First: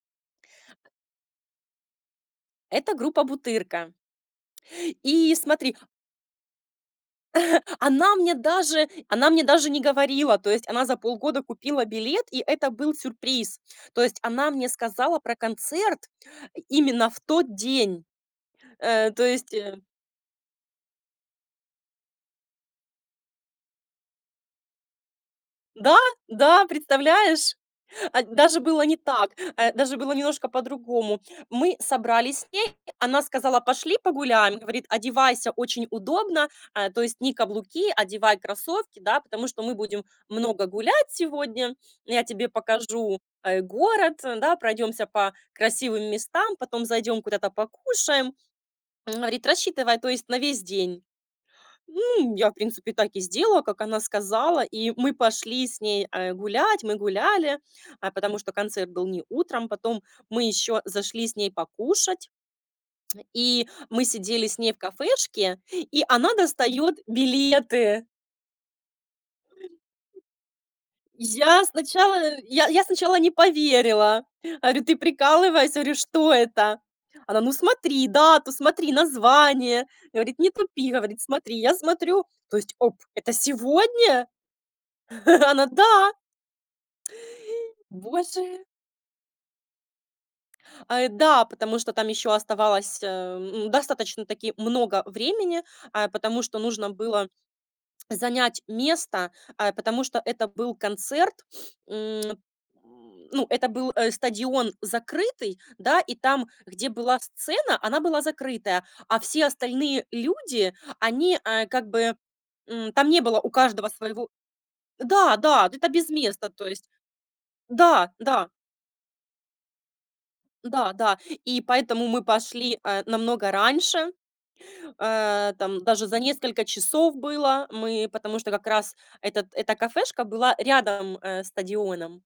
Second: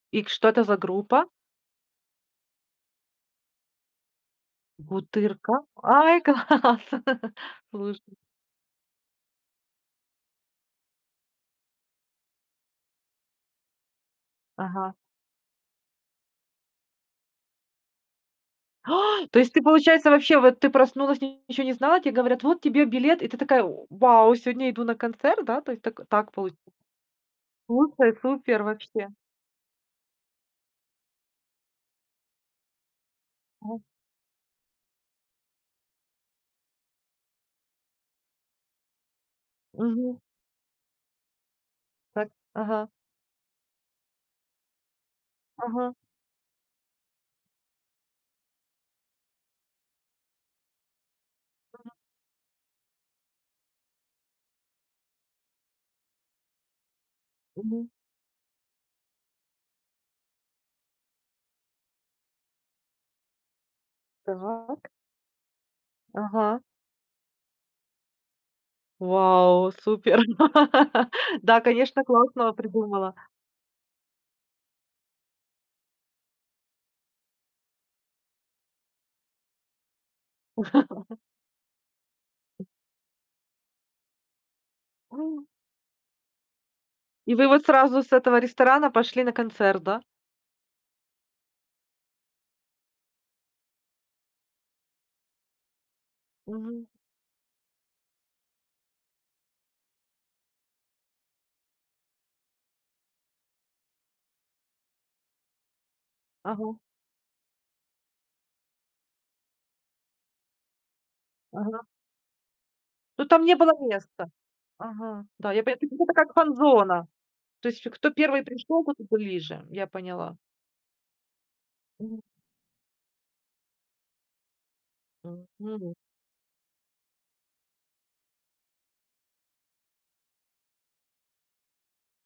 И к что это за группа? Это группа "Бутырка". И "Бутырка"? смотри Ой, класс, слушай. она мне даже она мне даже не говорила. То есть она за полгода купила билет, и это был сюрприз. То есть она мне Ага. сказала про концерт именно в тот день, э, то Ай! То есть, есть, ты э получается вообще, вот ты проснулась и ничего не знала, тебе говорят: "Вот тебе билет". И ты такая: "В вау, сегодня иду на концерт, да?" То есть, Да, так, так получ да, представляешь, Супер, а, даже супер, было не вообще. так, а, даже было немножко по-другому. Мы собрались с ней, она сказала: [unintelligible] "Пошли погуляем." Говорит: "Одевайся очень удобно, а, то есть не каблуки, одевай кроссовки, да, потому что мы будем Мгм. много гулять сегодня. Я Так. тебе Ага. покажу, э, город, да, пройдемся по Ага. красивым местам, потом зайдём куда-то покушаем." Говорит: "Рассчитывай, то есть, на весь день." [unintelligible] Ну, я, в принципе, так и сделала, как она сказала, и мы пошли с ней, э, гулять, мы гуляли, Мгм. а, потому что концерт был не утром. Потом мы ещё зашли с ней покушать и мы сидели с ней в Так. кафешке, и она Ага. достаёт билеты. Вау, супер. Да, Я конечно, сначала, классно вот я я придумала. сначала не поверила. Говорю: "Ты прикалываешься, говорю, что это?" Она: "Ну, смотри дату, смотри название. Говорит, не тупи, говорит, смотри." Я смотрю, то есть, оп, это сегодня? М. Она: "Да!". И вы вот сразу с этого Боже! ресторана пошли на концерт, да? А, да. Потому что там ещё оставалось, э, ну, достаточно-таки много времени, э, потому что Мгм. нужно было занять место, э, потому что это был концерт, м, ну, это был, э, стадион закрытый, да, и там, Ага. где была сцена, она была закрытая, а все остальные люди, они, а, Ага. как бы, м, там не Ну, было там у не было каждого своего. места. Ага, Да, да. Я да, пон то это есть, без это как места, то есть, фан-зона. То есть, кто да, 1 да. пришёл, тот и ближе. Я поняла. Да, да. И поэтому Мгм. мы пошли, э, намного раньше, э, там [unintelligible] даже за несколько часов было. Мы, потому что как раз этот, эта кафешка была рядом, э, стадионом.